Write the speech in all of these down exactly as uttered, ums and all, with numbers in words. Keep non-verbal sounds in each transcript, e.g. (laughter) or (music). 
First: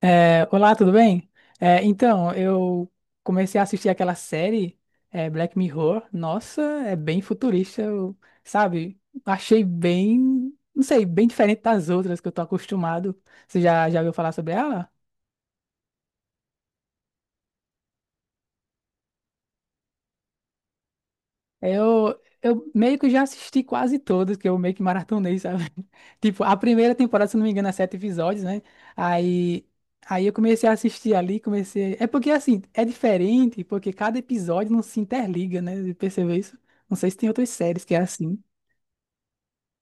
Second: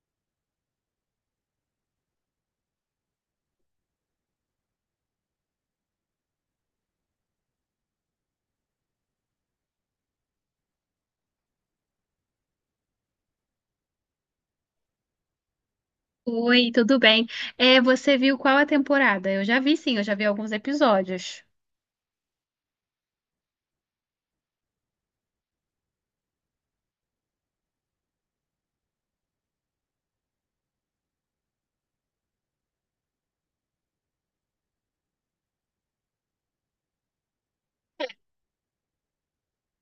É, olá, tudo bem? É, então, eu comecei a assistir aquela série, é, Black Mirror. Nossa, é bem futurista, eu- sabe? Achei bem, não sei, bem diferente das outras que eu tô acostumado. Você já, já ouviu falar sobre ela? Oi, tudo bem? É, você viu qual a temporada? Eu já vi, sim, eu já vi alguns episódios. Eu, eu meio que já assisti quase todas, que eu meio que maratonei, sabe? (laughs) Tipo, a primeira temporada, se não me engano, é sete episódios, né? Aí, aí eu comecei a assistir ali, comecei. É porque assim, é diferente, porque cada episódio não se interliga, né? Você percebeu isso? Não sei se tem outras séries que é assim.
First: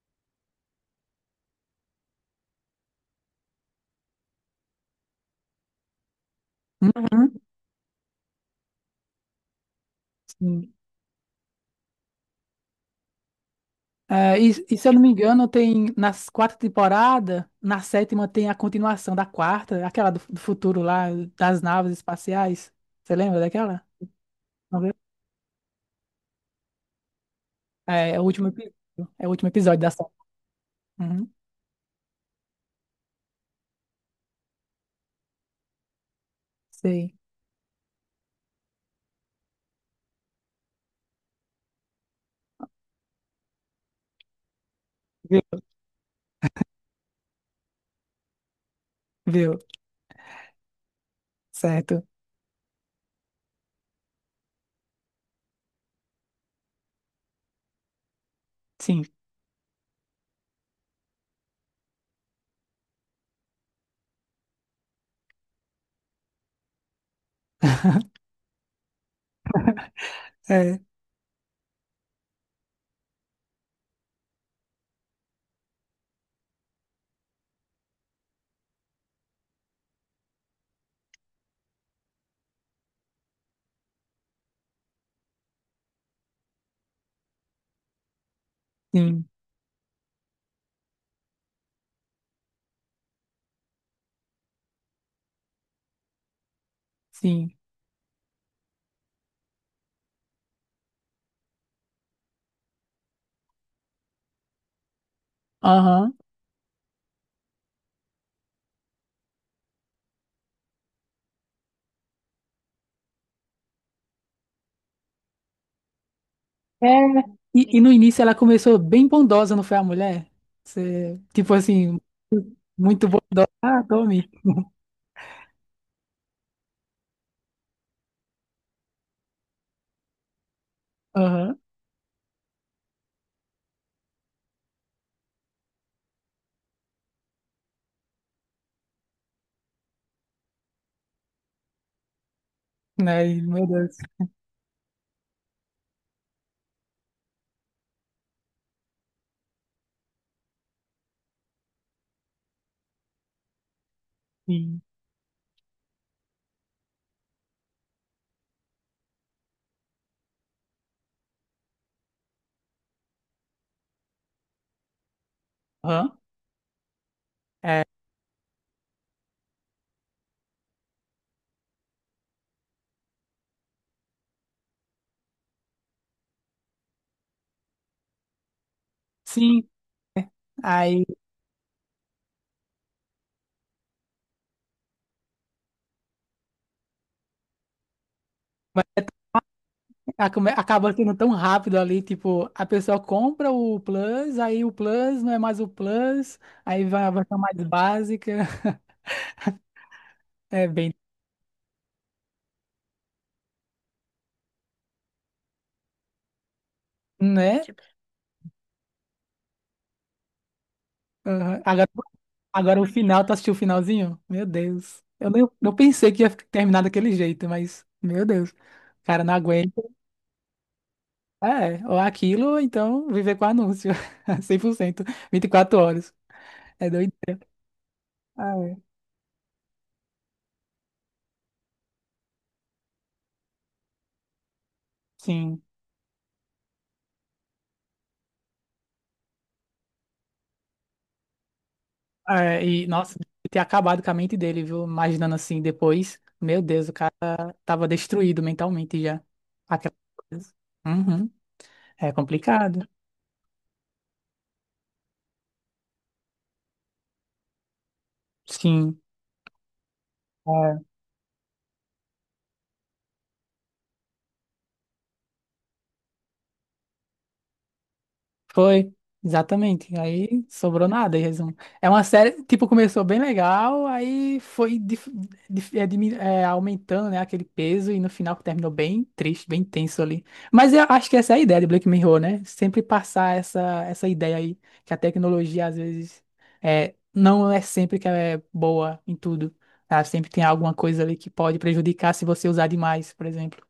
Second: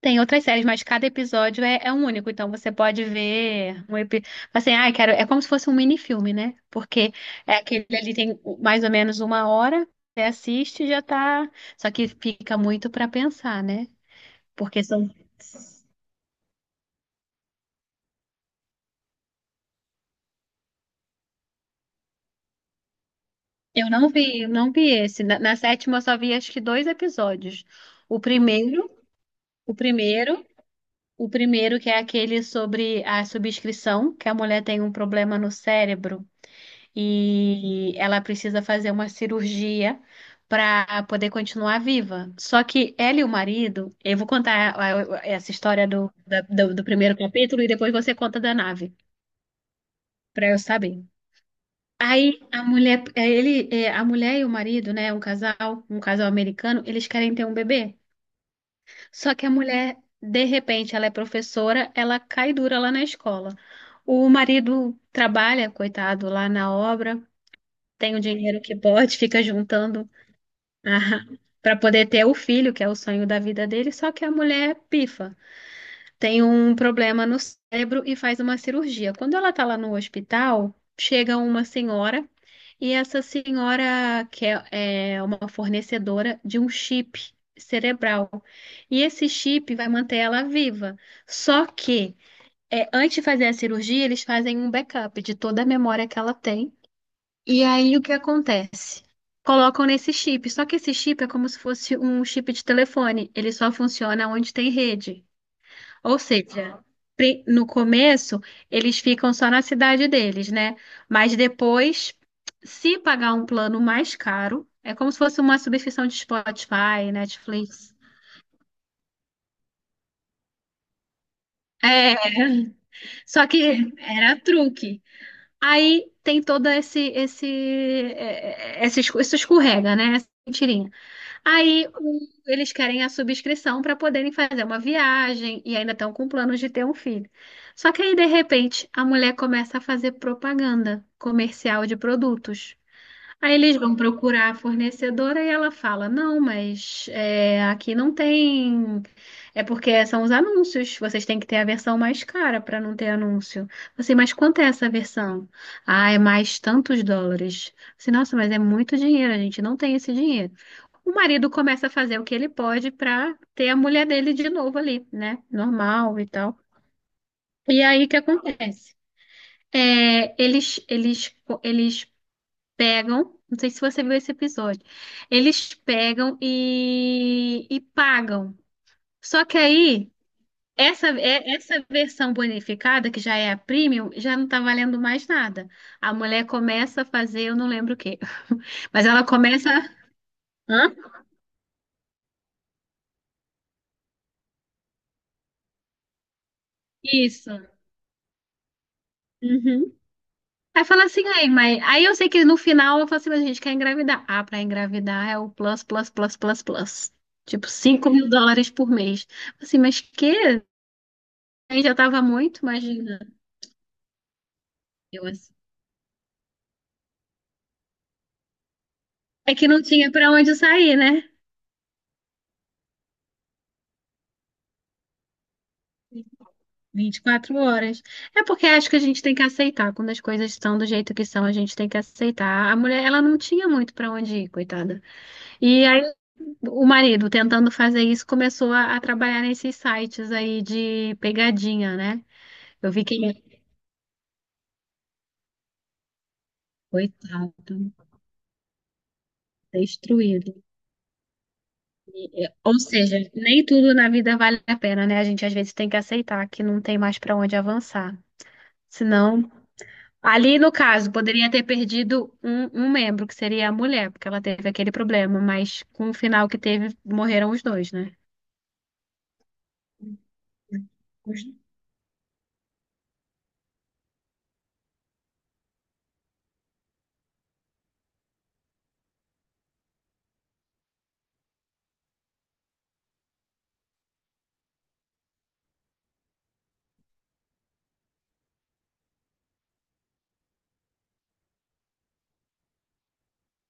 Tem outras séries, mas cada episódio é, é um único, então você pode ver um episódio. Assim, ah, quero. É como se fosse um minifilme, né? Porque Uhum, é aquele ali tem mais ou menos uma hora, você sim. assiste e já tá. Só que fica muito pra pensar, né? É, e, e Porque se eu não me são. engano, tem nas quatro temporadas, na sétima tem a continuação da quarta, aquela do, do futuro lá, das naves espaciais. Você lembra daquela? Eu não vi, eu não vi esse. Na, na sétima eu só vi acho que dois episódios. É, é O o último episódio. primeiro, É o último o episódio da série. primeiro. Uhum, O primeiro, que é aquele sobre a subscrição, que a mulher tem um problema no cérebro sei. e ela precisa fazer uma cirurgia para poder continuar viva. Só que ela e o marido, eu vou contar a- a- essa Viu? história do, da- do, do primeiro capítulo e depois você conta da nave, Viu? para eu saber. Certo. Aí a mulher, eh, ele, eh, a mulher e o marido, né, um casal, um casal americano, eles querem ter um bebê. Sim. Só que a mulher, de repente, ela é professora, ela cai dura lá na escola. O marido trabalha, coitado, lá na obra, tem o (laughs) dinheiro que pode, fica juntando É, (laughs) para poder ter o filho, que é o sonho da vida dele, só que a mulher pifa tem um problema no cérebro e faz uma cirurgia. Quando ela está lá no hospital, chega uma senhora e essa senhora quer, é é uma fornecedora de um chip cerebral. E sim, esse chip vai manter ela viva. Só que é, antes de fazer a cirurgia, eles fazem um backup de toda a memória que ela tem. sim. E aí o que acontece? Colocam nesse chip, só que esse chip é como se fosse um chip de telefone, ele só funciona onde tem rede. Aham. Ou seja, pri- no começo eles ficam só na cidade deles, né? Mas depois, se pagar um plano mais caro, é como se fosse uma subscrição de É. Spotify, E, e no Netflix. início ela começou bem bondosa, não foi a mulher? Você, tipo assim, É, muito só bondosa. Ah, que tome. era truque. Aí tem todo esse esse é, é, esse escu- isso escorrega, né? Essa mentirinha. Aham. Aí o- eles querem a subscrição para poderem fazer uma viagem e ainda estão com planos de ter um filho. Só que aí, de repente, a mulher começa a fazer propaganda comercial de produtos. Aí, Aí meu eles Deus. vão procurar a fornecedora e ela fala: Não, mas é, aqui não tem. É porque são os anúncios, vocês têm que ter a versão mais cara para não ter anúncio. Você, mas quanto é Sim. essa versão? Ah, é mais tantos dólares. Você, nossa, mas é muito dinheiro, a gente não tem esse dinheiro. O marido começa a fazer o que ele pode para ter a mulher dele de novo ali, né? Aham. Normal e tal. É, E aí o que acontece? É, eles, eles, eles pegam, não sei se você viu esse episódio, eles pegam e, e pagam. Só que sim. aí, Aí, essa, é- essa versão bonificada, que já é a premium, já não tá valendo mais nada. A mulher começa a fazer, eu não lembro o quê, (laughs) mas ela começa. ah, come- Hã? acaba sendo tão rápido ali, tipo, a pessoa compra o Plus, aí o Plus não é mais o Plus, aí vai a versão Isso. mais básica. (laughs) Uhum. É Aí bem, fala assim, aí, mas aí eu sei que no final eu falo assim, mas a gente quer engravidar. Ah, pra engravidar é o plus, plus, plus, plus, plus. né? Tipo, Tipo, cinco mil dólares por mês. Assim, mas que? aham. Aí Agora, já tava muito, agora o imagina. final, tu assistiu o finalzinho? Meu Deus. Eu Eu nem, assim. não pensei que ia fi- terminar daquele jeito, mas, meu Deus. Cara, não É que não aguento. tinha pra onde sair, né? É, ou aquilo, ou então viver com anúncio. (laughs) Cem por cento vinte e quatro horas. É Vinte e doideira. quatro horas. É Ah, porque acho é. que a gente tem que aceitar. Quando as coisas estão do jeito que são, a gente tem que aceitar. A mulher, ela não tinha muito pra onde ir, coitada. Sim. E aí, o marido, tentando fazer isso, começou a, a trabalhar nesses sites aí de pegadinha, né? É, e, Eu vi que nossa, ele, deve ter é acabado com a mente dele, viu? Imaginando assim depois. Meu Deus, o cara coitado, tava destruído mentalmente já. Aquela coisa. destruído. Uhum. É Ou complicado. seja, nem tudo na vida vale a pena, né? A gente às vezes tem que aceitar que não tem mais pra onde avançar. Sim. Senão, ali no É. caso, poderia ter perdido um, um membro, que seria a mulher, porque ela teve aquele problema, mas com o final que teve, morreram os dois, né? Foi, exatamente. Aí sobrou nada, em Os- resumo. É uma série, tipo, começou bem legal, aí foi dif- dif- é, dimin- é, aumentando, né, aquele peso, e no final terminou bem triste, bem tenso ali. Mas eu acho que essa é a ideia de Black Mirror, né? Sempre passar essa, essa ideia aí, que a tecnologia, às vezes, é, não é sempre que ela é boa em tudo. Ela sempre tem alguma coisa ali que pode prejudicar se você usar demais, por exemplo.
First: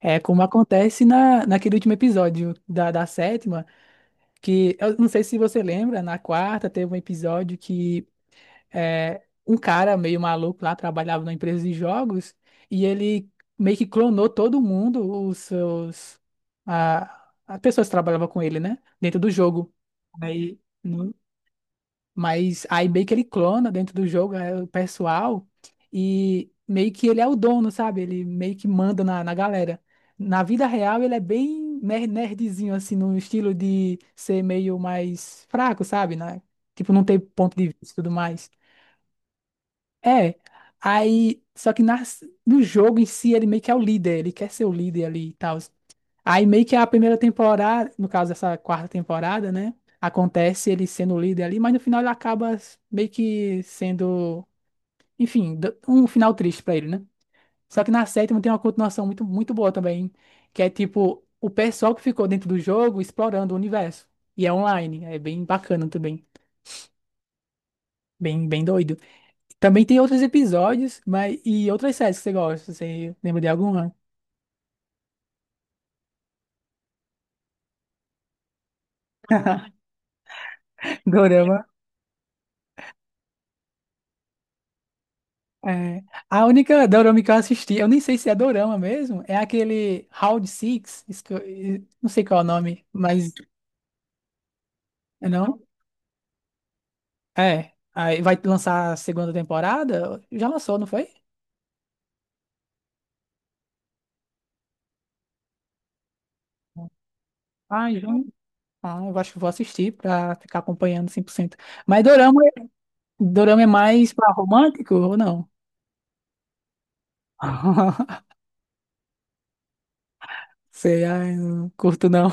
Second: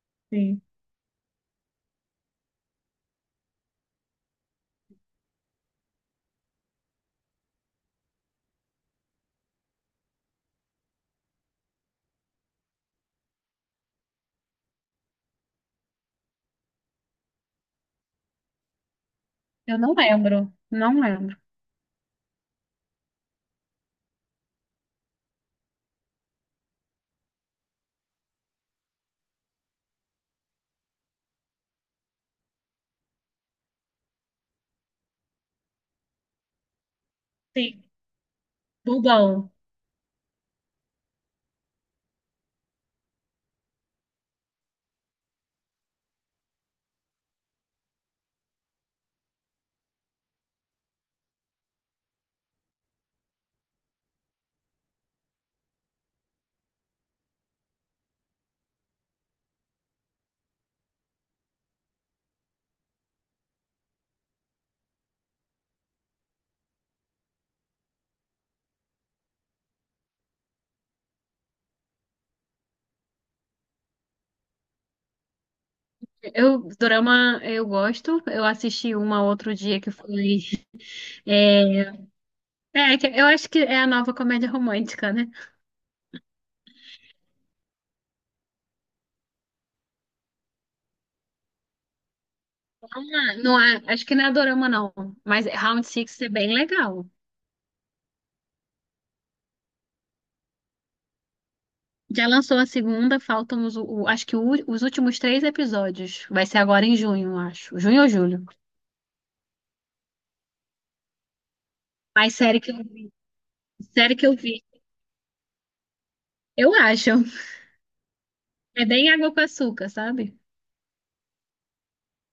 É como Sim, acontece na, naquele último episódio da, da sétima, que eu não sei se você lembra, na quarta teve um episódio que é, um cara meio maluco lá trabalhava numa empresa de jogos e ele meio que clonou todo mundo, os seus a, as pessoas que trabalhavam com ele, né, dentro do jogo. eu não lembro, Aí não no- lembro. mas aí meio que ele clona dentro do jogo é, o pessoal e meio que ele é o dono, sabe? Ele meio que manda na, na galera. Na vida real, ele é bem ner- nerdzinho, assim, no estilo de ser meio mais fraco, sabe? Né? Tipo, não ter ponto de Sim. vista e tudo mais. Bobão. É, aí, só que nas, no jogo em si, ele meio que é o líder, ele quer ser o líder ali e tal. Aí meio que a primeira temporada, no caso dessa quarta temporada, né? Acontece ele sendo o líder ali, mas no final ele acaba meio que sendo, enfim, d- um final triste pra ele, né? Só que na sétima tem uma continuação muito, muito boa também, que é tipo o pessoal que ficou dentro do jogo explorando o universo. E é online, é bem bacana também, bem, bem doido. Também tem outros episódios, mas e outras séries que você gosta, você lembra de alguma? Eu, dorama, eu gosto. Eu assisti uma outro dia que foi. (laughs) Dorama. É, é, que eu acho que é a nova comédia romântica, né? É. A única dorama que eu assisti, eu nem sei se é dorama mesmo, é aquele Round Six, isso que eu- não sei qual é o nome, mas Ah, não, é- acho que não é dorama, não. é Mas não? Round Six é bem legal. É. Aí vai lançar a segunda temporada? Já lançou, não foi? Já lançou a segunda, faltam os, o- acho que o ú- os últimos três episódios. Vai ser agora em junho, acho. Ah, Junho ou em julho. Ah, eu acho que vou assistir pra ficar acompanhando cem por cento. Mas Mas dorama, é, série que eu vi. dorama é mais Série que pra eu vi. romântico ou não? Eu acho. (laughs) É bem água com açúcar, sabe? Sei, ai, não curto não.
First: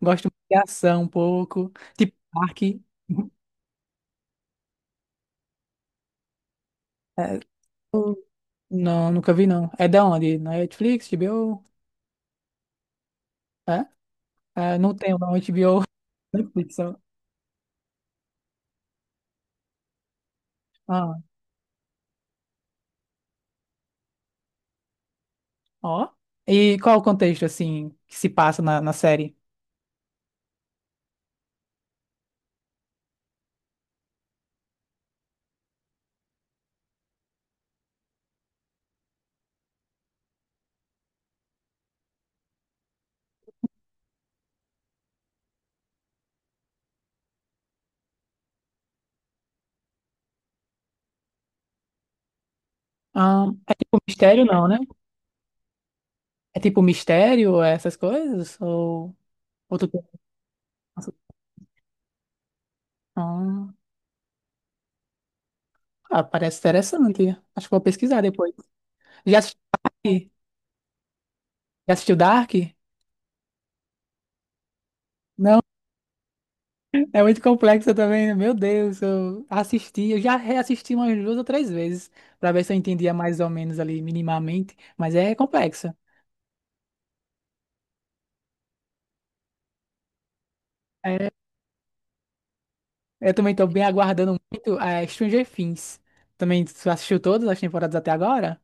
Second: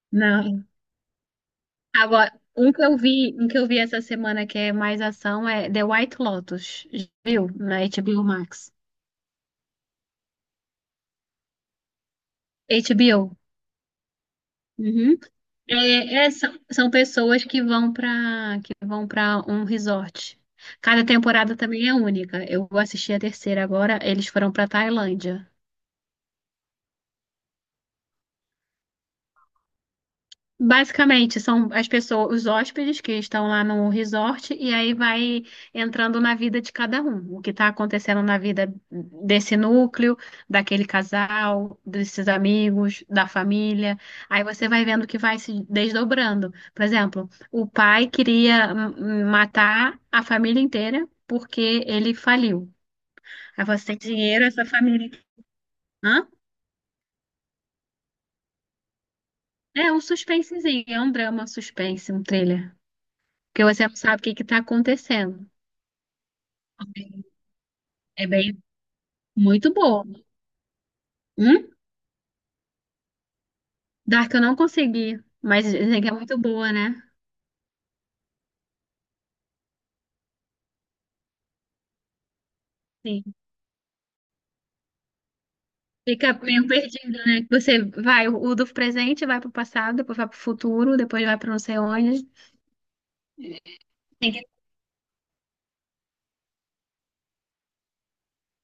Gosto de Não. ação um pouco, tipo Agora, Park. um que eu vi, um que eu vi essa semana que é mais ação é The White Lotus. Já É, viu? Na H B O Max. não, nunca vi não. É da onde? Na Netflix, H B O? H B O. É? É, não Uhum. tenho não, H B O. É, é, (laughs) são, Netflix, são ó. pessoas que vão para que vão para um resort. Cada Ah, temporada também é única. Eu vou assistir a terceira agora. Eles foram para Tailândia. ó. E qual o contexto, assim, que se passa na, na série? Basicamente, são as pessoas, os hóspedes que estão lá no resort, e aí vai entrando na vida de cada um, o que está acontecendo na vida desse núcleo, daquele casal, desses amigos, da família. Aí você vai vendo que vai se desdobrando. Por exemplo, o pai queria hum, matar a família inteira porque ele faliu. Ah, Aí você o tem mistério dinheiro, essa não, né? família. Hã? É tipo mistério, é essas coisas? Ou outro É um tipo? suspensezinho, é um drama suspense, um thriller. Porque Ah, você não sabe o que está acontecendo. ah, parece interessante. Acho que vou pesquisar É depois. bem Já assistiu muito boa. Dark? Hum? Já assistiu Dark? Dark eu não consegui, Né? mas dizem que é muito boa, né? É muito complexa também, né? Meu Deus, eu assisti, eu já reassisti umas duas ou três vezes para ver se eu entendia Sim. mais ou menos ali minimamente, mas é complexa. Fica meio (laughs) perdido, né? Que você vai, o do presente vai pro passado, depois vai pro futuro, depois É, vai pra não sei onde. eu também tô bem Tem aguardando que- muito a Stranger Things. Também tu assistiu todas as temporadas até agora?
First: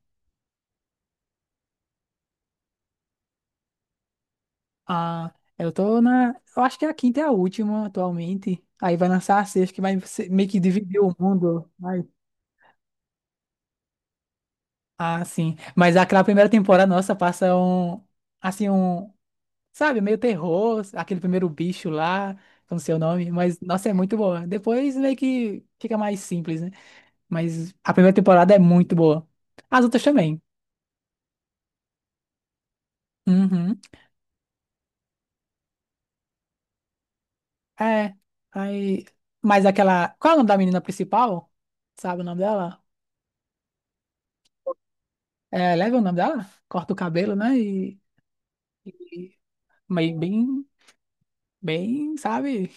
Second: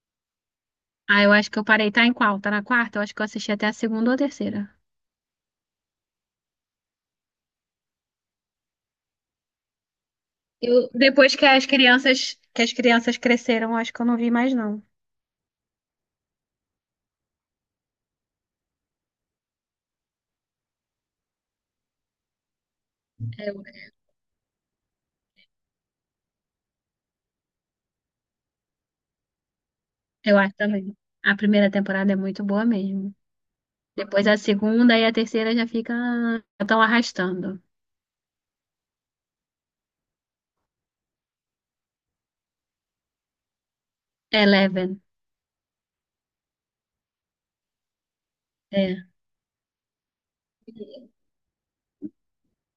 Ah, eu acho que eu parei, tá em qual? Tá na quarta? Eu acho que eu assisti até a segunda ou a terceira. Ah, eu tô na, eu acho que a quinta é a última atualmente. Aí vai lançar a sexta que vai ser- meio que Eu, dividir o depois que as mundo. Vai. crianças, que as crianças cresceram, eu acho que eu não vi mais, não. Ah, sim. Mas aquela primeira temporada, nossa, passa um, assim, um, sabe, meio terror, aquele primeiro bicho lá, que eu não sei o nome, mas Eu, nossa, é muito boa. Depois meio que fica mais simples, né? Mas a primeira temporada é muito boa. As outras eu também. acho também. A primeira temporada é muito boa mesmo. Uhum. Depois a segunda e a terceira já fica, já estão arrastando. É. Aí, mas aquela. Qual é o nome da menina principal? Sabe o nome dela? Eleven. É, leva o nome dela? Corta o cabelo, né? E, É. e meio bem, bem, sabe?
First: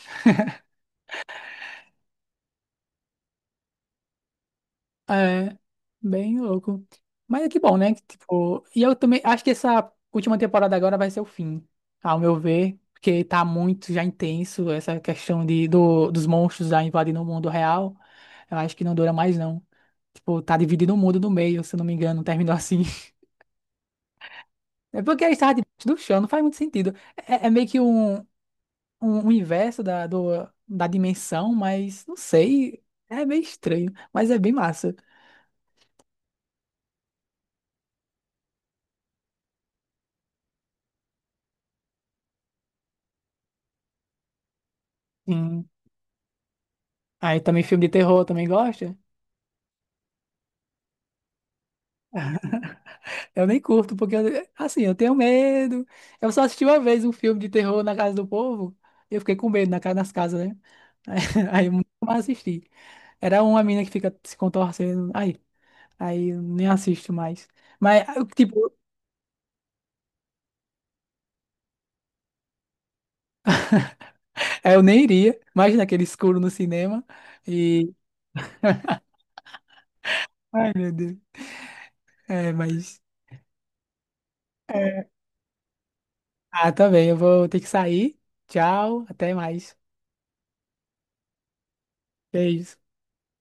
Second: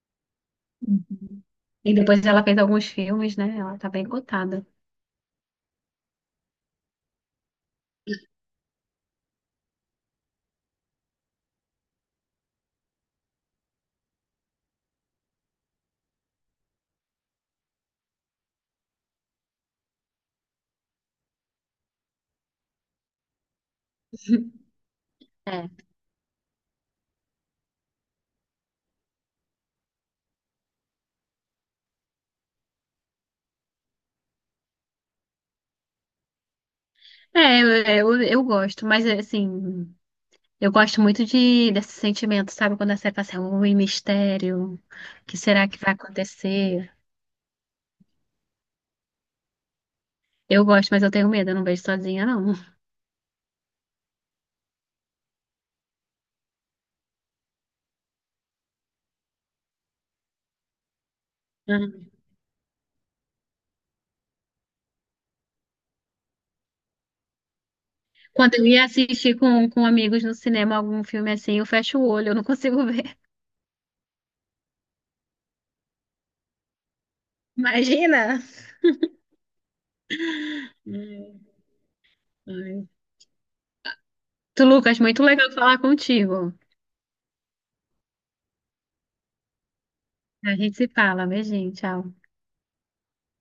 E depois ela fez alguns filmes, né? Ela tá bem cotada. É, bem louco. Mas é que bom, né? Que, tipo, e eu também acho que essa última temporada agora vai ser o fim, ao meu ver, porque tá muito já intenso essa questão de, do, dos monstros já invadindo o mundo real. Eu acho que não dura mais, não. Tipo, tá dividindo o mundo no meio, se eu não me engano, terminou assim. (laughs) É porque eles estavam É, debaixo do chão, não faz muito sentido. É, é meio que um, um universo da, do, da dimensão, mas não sei. É meio estranho, mas é bem massa. é eu, eu, eu gosto, mas assim, eu gosto muito de, desse sentimento, sabe? Quando a série passa, assim, ui, mistério, o que Sim. será que vai acontecer? Aí também filme de terror também gosta? Eu gosto, mas eu tenho medo, eu não vejo sozinha, não. Eu nem curto, porque eu- assim, eu tenho medo. Eu só assisti uma vez um filme de terror na casa do povo e eu fiquei com medo na, casa nas casas, né? Aí, (laughs) aí eu nunca Uhum. mais assisti. Era uma mina que fica se contorcendo. Aí, aí eu nem assisto mais. Mas, ah, eu, Quando eu tipo, ia assistir com, com amigos no cinema algum filme assim, eu fecho o olho, eu não consigo ver. (laughs) é, eu nem iria. Imagina aquele escuro no cinema. E. Imagina! Ai, meu Deus. Hum, É, ai. mas. Tu, Lucas, muito legal falar contigo. Ah, também. Eu vou ter que sair. Tchau. Até mais. A gente se fala, beijinho, tchau. Beijo.